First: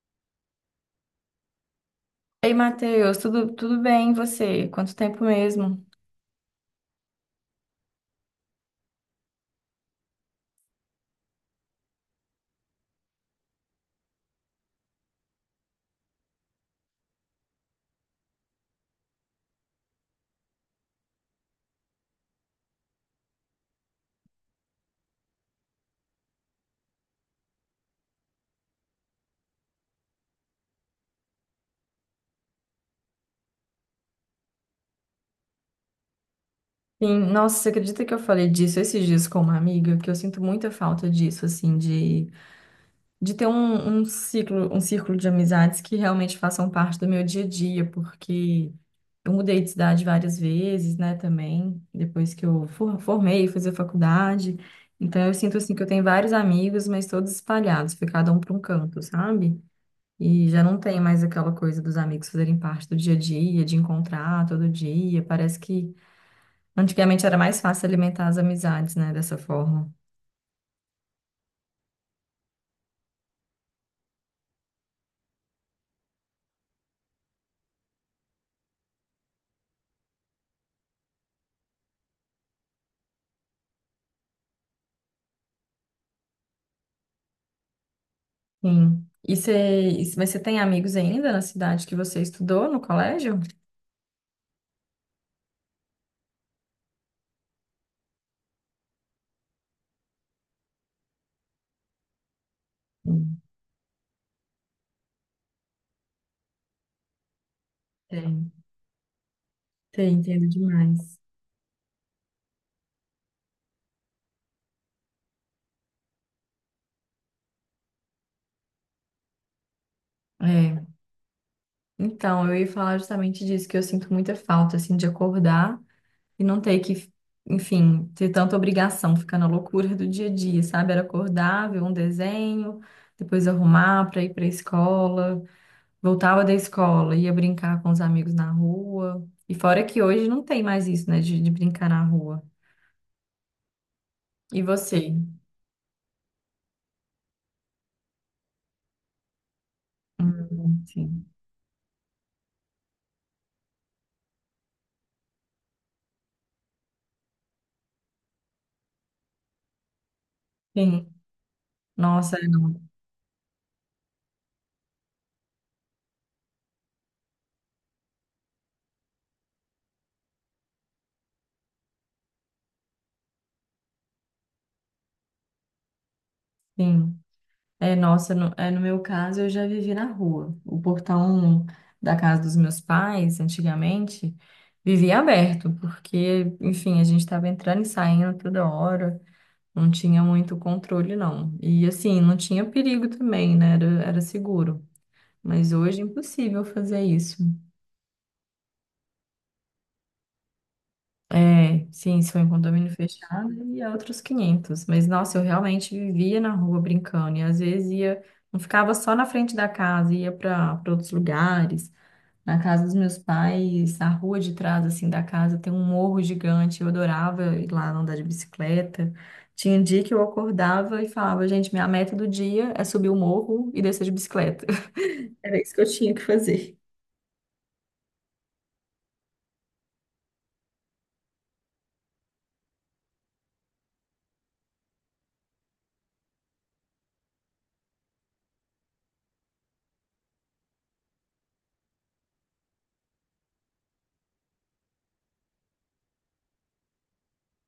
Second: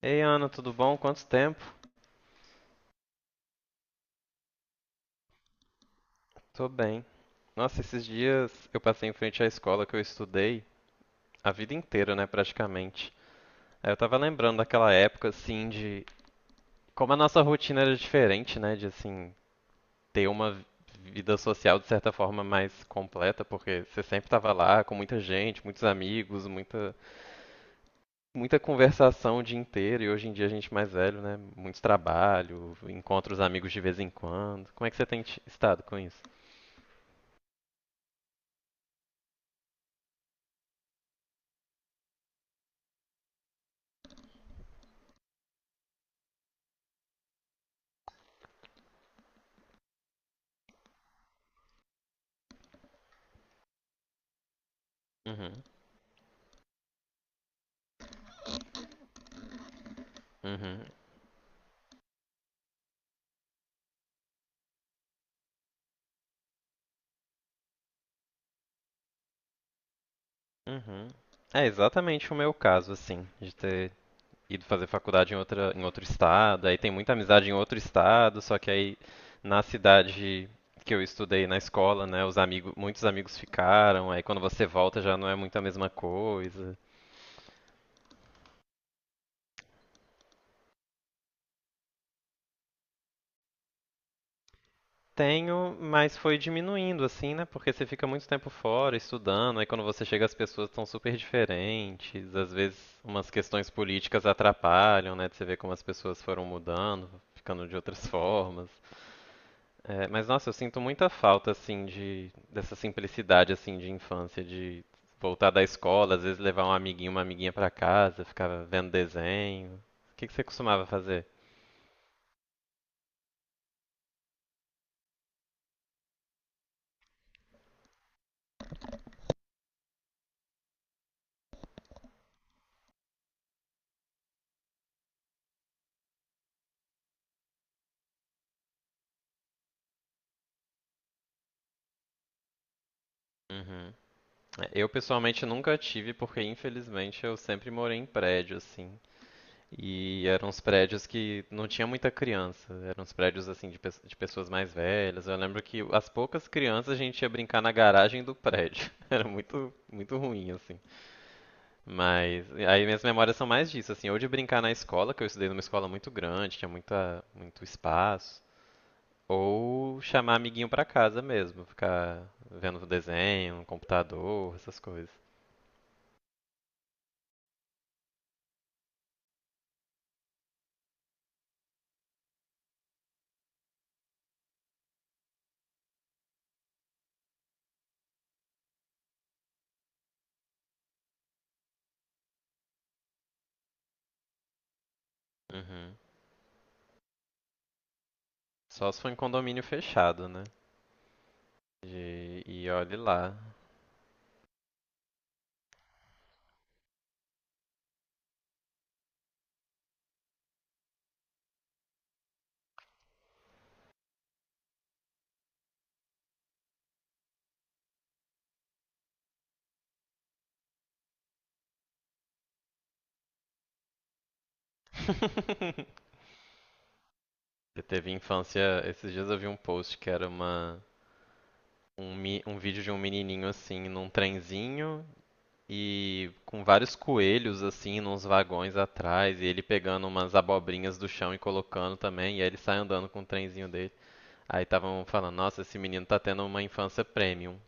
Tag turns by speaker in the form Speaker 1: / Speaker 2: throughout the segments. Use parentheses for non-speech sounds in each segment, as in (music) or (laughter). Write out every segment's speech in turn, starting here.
Speaker 1: Ei, Ana, tudo bom? Quanto tempo?
Speaker 2: Ei, Matheus, tudo bem? E você? Quanto tempo mesmo?
Speaker 1: Tô bem. Nossa, esses dias eu passei em frente à escola que eu estudei a vida inteira, né, praticamente. Aí eu tava lembrando daquela época, assim, de como a nossa rotina era diferente, né, de, assim, ter uma vida social de certa forma mais completa, porque você sempre tava lá com muita gente, muitos amigos, muita, muita conversação o dia inteiro, e hoje em dia a gente mais velho, né, muito trabalho, encontra os amigos de vez em quando. Como é que você tem estado com isso?
Speaker 2: Sim, nossa, você acredita que eu falei disso esses dias com uma amiga? Que eu sinto muita falta disso, assim, de ter um ciclo, um círculo de amizades que realmente façam parte do meu dia a dia, porque eu mudei de cidade várias vezes, né, também, depois que eu formei, fui fazer faculdade. Então eu sinto,
Speaker 1: Uhum.
Speaker 2: assim, que eu tenho vários amigos, mas todos espalhados, foi cada um para um canto, sabe? E já não
Speaker 1: Uhum.
Speaker 2: tem mais aquela coisa dos amigos fazerem parte do dia a dia, de encontrar todo dia. Parece que antigamente era mais fácil alimentar as amizades, né, dessa forma.
Speaker 1: Uhum. É exatamente o meu caso, assim, de ter ido fazer faculdade em outro estado, aí tem muita amizade em outro estado, só que aí na cidade que eu estudei na escola, né, os amigos, muitos amigos ficaram, aí quando você volta já não é muito a mesma coisa.
Speaker 2: Sim. E você, mas você tem amigos ainda na cidade que você estudou no colégio?
Speaker 1: Tenho, mas foi diminuindo, assim, né, porque você fica muito tempo fora estudando, aí quando você chega as pessoas estão super diferentes, às vezes umas
Speaker 2: Sim.
Speaker 1: questões políticas atrapalham, né, de você ver como as pessoas foram mudando, ficando de outras
Speaker 2: Tem,
Speaker 1: formas. É,
Speaker 2: tem,
Speaker 1: mas
Speaker 2: entendo
Speaker 1: nossa, eu sinto muita
Speaker 2: demais.
Speaker 1: falta assim de dessa simplicidade assim de infância, de voltar da escola, às vezes levar um amiguinho, uma amiguinha pra casa, ficar vendo desenho. O que que você
Speaker 2: É.
Speaker 1: costumava fazer?
Speaker 2: Então, eu ia falar justamente disso, que eu sinto muita falta, assim, de acordar. E não ter que, enfim, ter tanta obrigação, ficar na loucura do dia a dia, sabe? Era acordar, ver um desenho, depois arrumar para ir para a escola, voltava da escola, ia brincar com os amigos na rua. E fora que hoje não tem mais isso, né, de brincar na rua.
Speaker 1: Uhum.
Speaker 2: E
Speaker 1: É, eu
Speaker 2: você?
Speaker 1: pessoalmente nunca tive, porque infelizmente eu sempre morei em prédio assim. E eram uns prédios
Speaker 2: Sim.
Speaker 1: que não tinha muita criança, eram uns prédios assim de pessoas mais velhas. Eu lembro que as poucas crianças a gente ia brincar na garagem do prédio. (laughs) Era muito muito ruim assim.
Speaker 2: Sim. Nossa,
Speaker 1: Mas aí minhas memórias são mais disso, assim, ou de brincar na escola, que eu estudei numa escola muito grande, tinha muita, muito espaço, ou chamar amiguinho pra casa mesmo, ficar vendo desenho, no computador, essas coisas.
Speaker 2: sim. É, nossa, no meu caso, eu já vivi na rua. O portão da casa dos meus pais, antigamente, vivia aberto, porque, enfim, a gente estava entrando e saindo toda hora, não tinha muito controle, não. E, assim, não tinha perigo também, né? Era seguro. Mas
Speaker 1: Uhum.
Speaker 2: hoje é impossível fazer isso.
Speaker 1: Só se for em condomínio fechado, né?
Speaker 2: É, sim, se for em
Speaker 1: E
Speaker 2: condomínio
Speaker 1: olhe lá.
Speaker 2: fechado, e é outros quinhentos. Mas, nossa, eu realmente vivia na rua brincando, e às vezes ia. Não ficava só na frente da casa, ia para outros lugares. Na casa dos meus pais, a rua de trás, assim, da casa tem um morro gigante. Eu adorava ir lá andar de bicicleta. Tinha um dia que eu acordava e falava, gente, minha meta do dia é subir o morro e descer de bicicleta. (laughs) Era isso que eu
Speaker 1: (laughs)
Speaker 2: tinha que fazer.
Speaker 1: Você teve infância. Esses dias eu vi um post que era um vídeo de um menininho assim, num trenzinho, e com vários coelhos assim nos vagões atrás, e ele pegando umas abobrinhas do chão e colocando também, e aí ele sai andando com o trenzinho dele. Aí estavam falando, nossa, esse menino tá tendo uma infância premium.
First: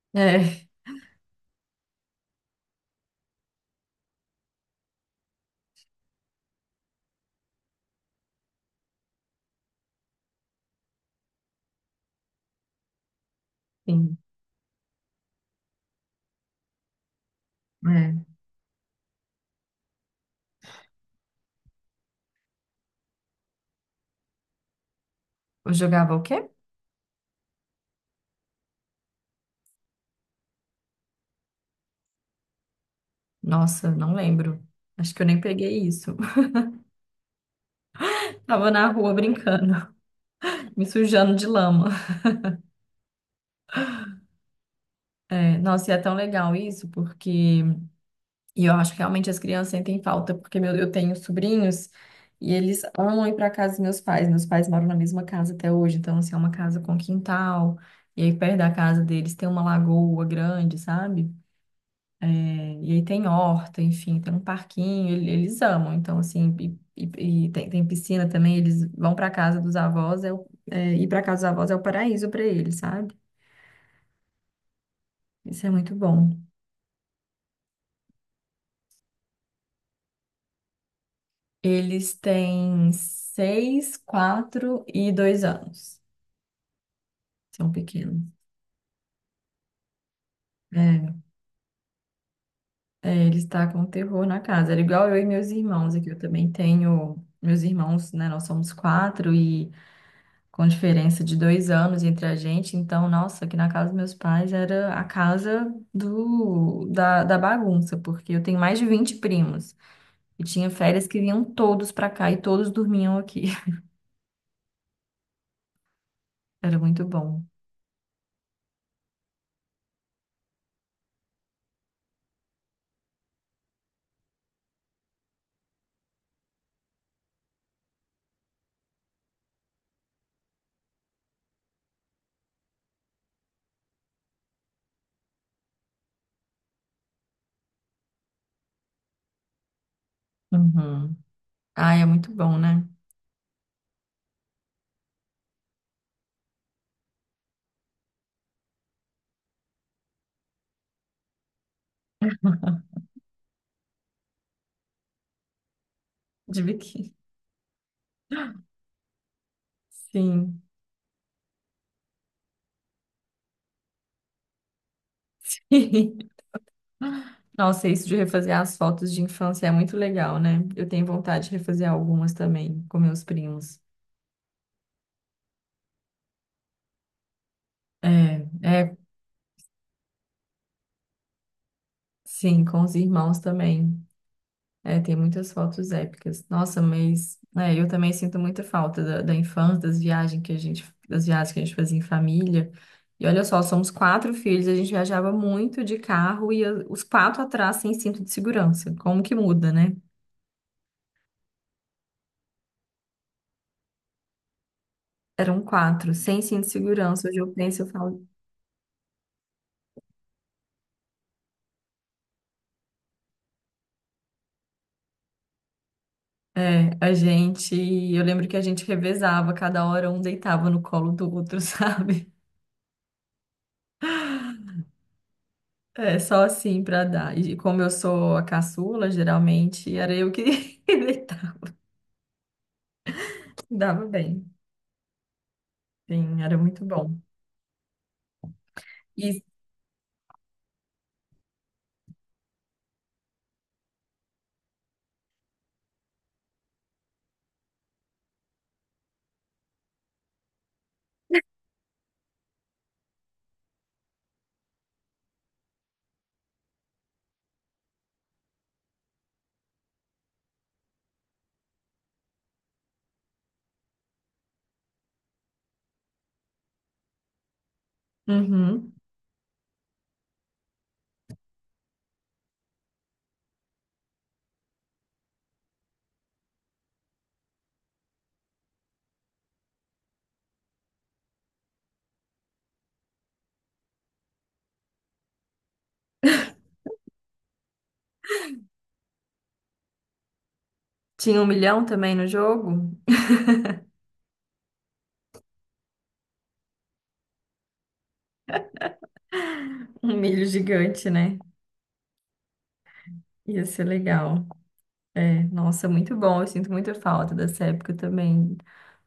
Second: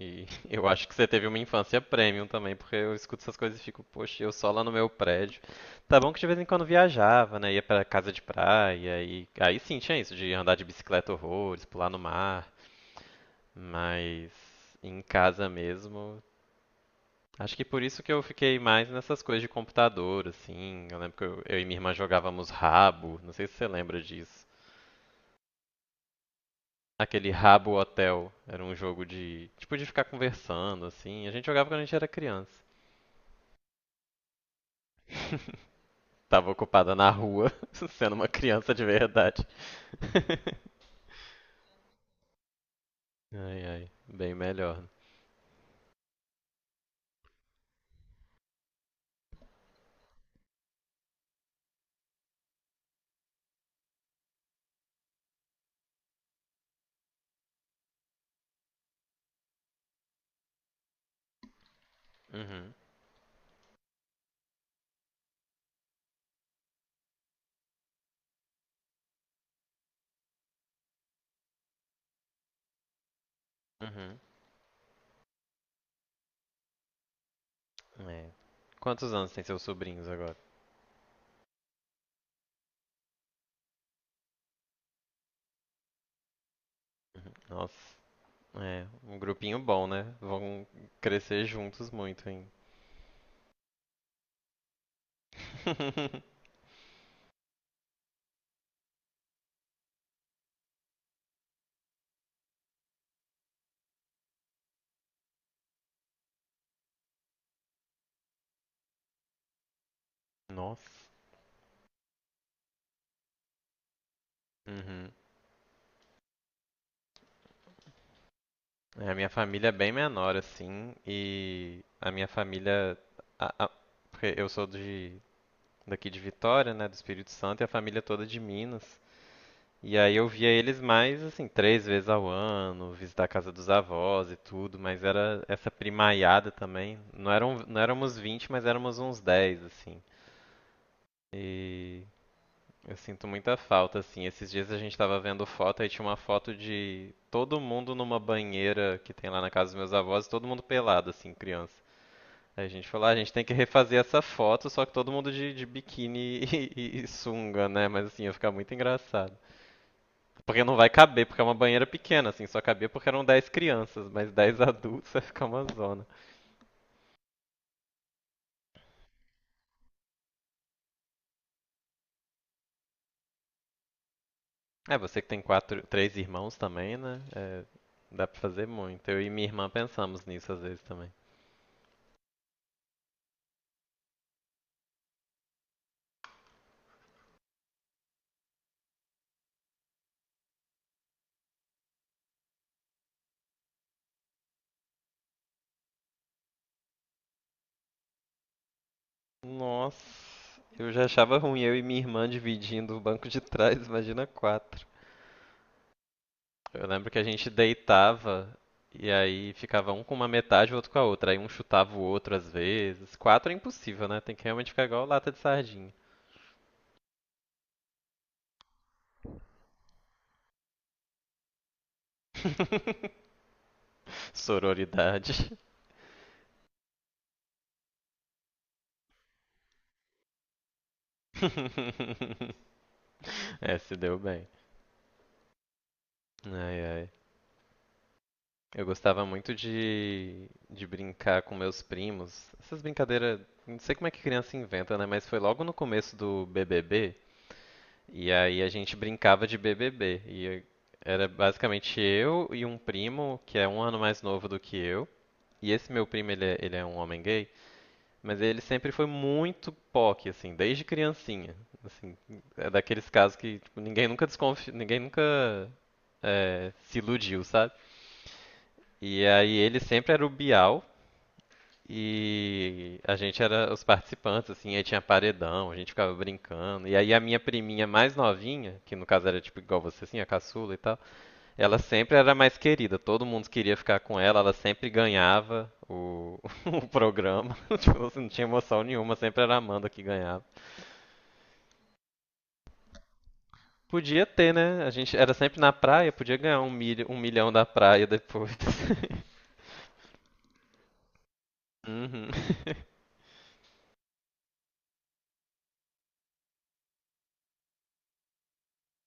Speaker 1: E (laughs) eu
Speaker 2: É,
Speaker 1: acho que você teve uma infância premium também, porque eu escuto essas coisas e fico, poxa, eu só lá no meu prédio. Tá bom que de vez em quando viajava, né? Ia pra casa de praia, e aí sim tinha isso, de andar de bicicleta horrores, pular no mar,
Speaker 2: sim.
Speaker 1: mas em casa mesmo acho que por isso que eu
Speaker 2: É.
Speaker 1: fiquei mais nessas coisas de computador, assim. Eu lembro que eu e minha irmã jogávamos rabo, não sei se você lembra disso.
Speaker 2: Eu jogava o quê?
Speaker 1: Aquele Rabo Hotel era um jogo de, tipo, de ficar conversando, assim. A gente jogava quando a gente era criança.
Speaker 2: Nossa, não lembro. Acho que eu nem peguei isso.
Speaker 1: (laughs) Tava ocupada na rua, (laughs) sendo uma
Speaker 2: (laughs) Tava
Speaker 1: criança de
Speaker 2: na rua
Speaker 1: verdade.
Speaker 2: brincando, (laughs) me
Speaker 1: (laughs)
Speaker 2: sujando de lama.
Speaker 1: Ai, ai, bem melhor.
Speaker 2: É, nossa, e é tão legal isso, porque e eu acho que realmente as crianças sentem falta, porque meu, eu tenho sobrinhos e eles amam ir para casa dos meus pais. Meus pais moram na mesma casa até hoje, então assim, é uma casa com quintal. E aí perto da casa deles tem uma lagoa grande, sabe?
Speaker 1: Uhum,
Speaker 2: É, e aí tem horta, enfim, tem um parquinho, eles amam. Então assim, e tem, tem piscina também, eles vão para casa dos avós, ir para casa dos avós é o paraíso para eles, sabe?
Speaker 1: uhum,
Speaker 2: Isso é muito bom.
Speaker 1: é. Quantos anos tem seus sobrinhos agora?
Speaker 2: Eles têm 6, 4 e 2 anos.
Speaker 1: Uhum.
Speaker 2: São
Speaker 1: Nossa,
Speaker 2: pequenos.
Speaker 1: é, um grupinho bom, né? Vão
Speaker 2: É,
Speaker 1: crescer juntos muito, hein?
Speaker 2: ele está com terror na casa. Era igual eu e meus irmãos aqui. Eu
Speaker 1: (laughs)
Speaker 2: também tenho meus irmãos, né? Nós somos quatro e com diferença de 2 anos entre a gente. Então, nossa, aqui na casa dos meus pais era a casa da bagunça, porque eu tenho mais de 20 primos e tinha férias
Speaker 1: Nossa.
Speaker 2: que vinham todos para cá e todos dormiam aqui. (laughs)
Speaker 1: Uhum.
Speaker 2: Era muito bom.
Speaker 1: É, a minha família é bem menor, assim, e a minha família. a- a- Porque eu sou de, daqui de Vitória, né, do Espírito Santo, e a família é toda de Minas. E aí eu via eles mais, assim, três vezes ao ano, visitar a casa dos avós e tudo, mas era essa primaiada também. Não eram, não éramos 20, mas éramos uns 10 assim.
Speaker 2: Uhum. Ai, é
Speaker 1: E
Speaker 2: muito bom, né?
Speaker 1: eu sinto muita falta, assim. Esses dias a gente tava vendo foto e tinha uma foto de todo mundo numa banheira que tem lá na casa dos meus avós, todo mundo pelado, assim, criança. Aí a gente falou, ah, a gente tem que refazer essa foto, só que todo mundo de biquíni (laughs)
Speaker 2: Tive
Speaker 1: e
Speaker 2: que.
Speaker 1: sunga, né? Mas assim, ia ficar muito engraçado.
Speaker 2: Sim.
Speaker 1: Porque não vai caber, porque é uma banheira pequena, assim, só cabia porque eram 10 crianças, mas 10 (laughs) adultos vai ficar uma
Speaker 2: (laughs)
Speaker 1: zona.
Speaker 2: Sim. Nossa, isso de refazer as fotos de infância é muito legal, né? Eu tenho vontade de refazer algumas também com meus primos.
Speaker 1: É, você que tem três irmãos também, né? É, dá pra
Speaker 2: É,
Speaker 1: fazer
Speaker 2: é,
Speaker 1: muito. Eu e minha irmã pensamos nisso às vezes também.
Speaker 2: sim, com os irmãos também. É, tem muitas fotos épicas. Nossa, mas é, eu também sinto muita falta da infância, das viagens que a gente fazia em família. E olha só, somos quatro filhos, a gente viajava muito de carro e os quatro atrás sem cinto de segurança. Como que muda, né?
Speaker 1: Nossa, eu já achava ruim eu e minha irmã dividindo o banco de trás, imagina quatro.
Speaker 2: Eram quatro, sem cinto de
Speaker 1: Eu lembro que a
Speaker 2: segurança. Hoje eu
Speaker 1: gente
Speaker 2: penso, eu falo,
Speaker 1: deitava e aí ficava um com uma metade e o outro com a outra. Aí um chutava o outro às vezes. Quatro é impossível, né? Tem que realmente ficar igual lata de sardinha.
Speaker 2: é, a gente. Eu lembro que a gente revezava, cada hora um deitava no colo do outro, (laughs) sabe? É, só assim pra dar. E como eu sou a caçula, geralmente era eu que (laughs) deitava.
Speaker 1: (laughs)
Speaker 2: Dava
Speaker 1: Tudo
Speaker 2: bem.
Speaker 1: bem.
Speaker 2: Sim, era
Speaker 1: Ai,
Speaker 2: muito
Speaker 1: ai.
Speaker 2: bom.
Speaker 1: Eu gostava
Speaker 2: E
Speaker 1: muito de brincar com meus primos. Essas brincadeiras, não sei como é que criança inventa, né? Mas foi logo no começo do BBB, e aí a gente brincava de BBB. E era basicamente eu e um primo, que é um ano mais novo do que eu. E esse meu primo, ele é um homem gay, mas ele sempre foi muito POC, assim, desde criancinha. Assim, é daqueles casos que tipo, ninguém nunca desconfia, ninguém nunca se iludiu, sabe?
Speaker 2: uhum.
Speaker 1: E aí ele sempre era o Bial, e a gente era os participantes, assim, aí tinha paredão, a gente ficava brincando. E aí a minha priminha mais novinha, que no caso era tipo igual você, assim, a caçula e tal, ela sempre era mais querida, todo mundo queria ficar com ela, ela sempre ganhava o, (laughs) o programa. (laughs) Tipo, assim, não tinha emoção nenhuma, sempre era a Amanda que ganhava.
Speaker 2: Tinha 1 milhão também no jogo?
Speaker 1: Podia ter, né? A gente era sempre na praia, podia ganhar um milhão da praia depois. (laughs)
Speaker 2: Um milho gigante, né?
Speaker 1: Uhum. (laughs)
Speaker 2: Ia ser legal. É, nossa, muito bom. Eu sinto muita falta dessa época também.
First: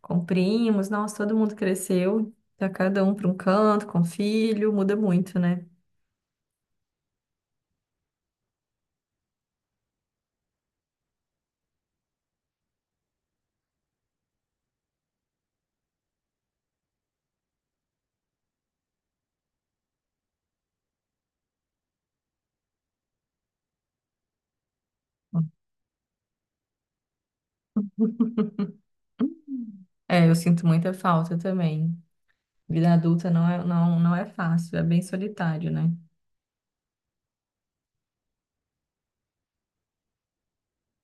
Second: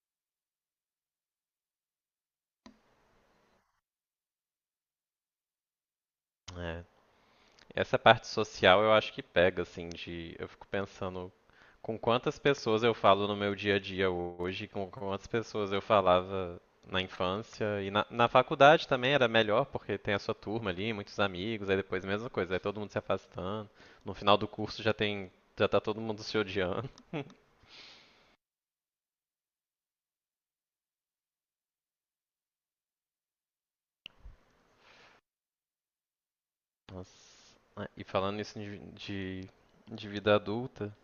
Speaker 2: Com primos, nossa, todo mundo cresceu. Tá cada um para um canto, com filho, muda muito, né?
Speaker 1: É, essa parte social eu acho que pega, assim, de. Eu fico pensando com quantas pessoas eu falo no meu dia a dia hoje, com quantas pessoas eu falava na infância. E na faculdade também era melhor, porque tem a sua turma ali, muitos amigos, aí depois a mesma coisa, aí todo mundo se afastando. No final do curso já tem. Já tá todo mundo se odiando.
Speaker 2: É, eu sinto muita falta também. Vida adulta não é fácil, é bem solitário, né?
Speaker 1: Nossa. Ah, e falando isso de vida adulta,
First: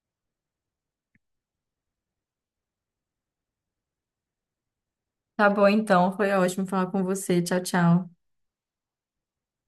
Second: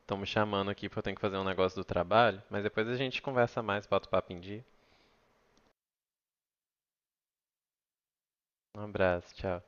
Speaker 1: estão me chamando aqui porque eu tenho que fazer um negócio do trabalho, mas depois a gente conversa mais, bota o papo em dia.
Speaker 2: Tá bom, então, foi ótimo falar com você. Tchau, tchau.
Speaker 1: Um abraço, tchau.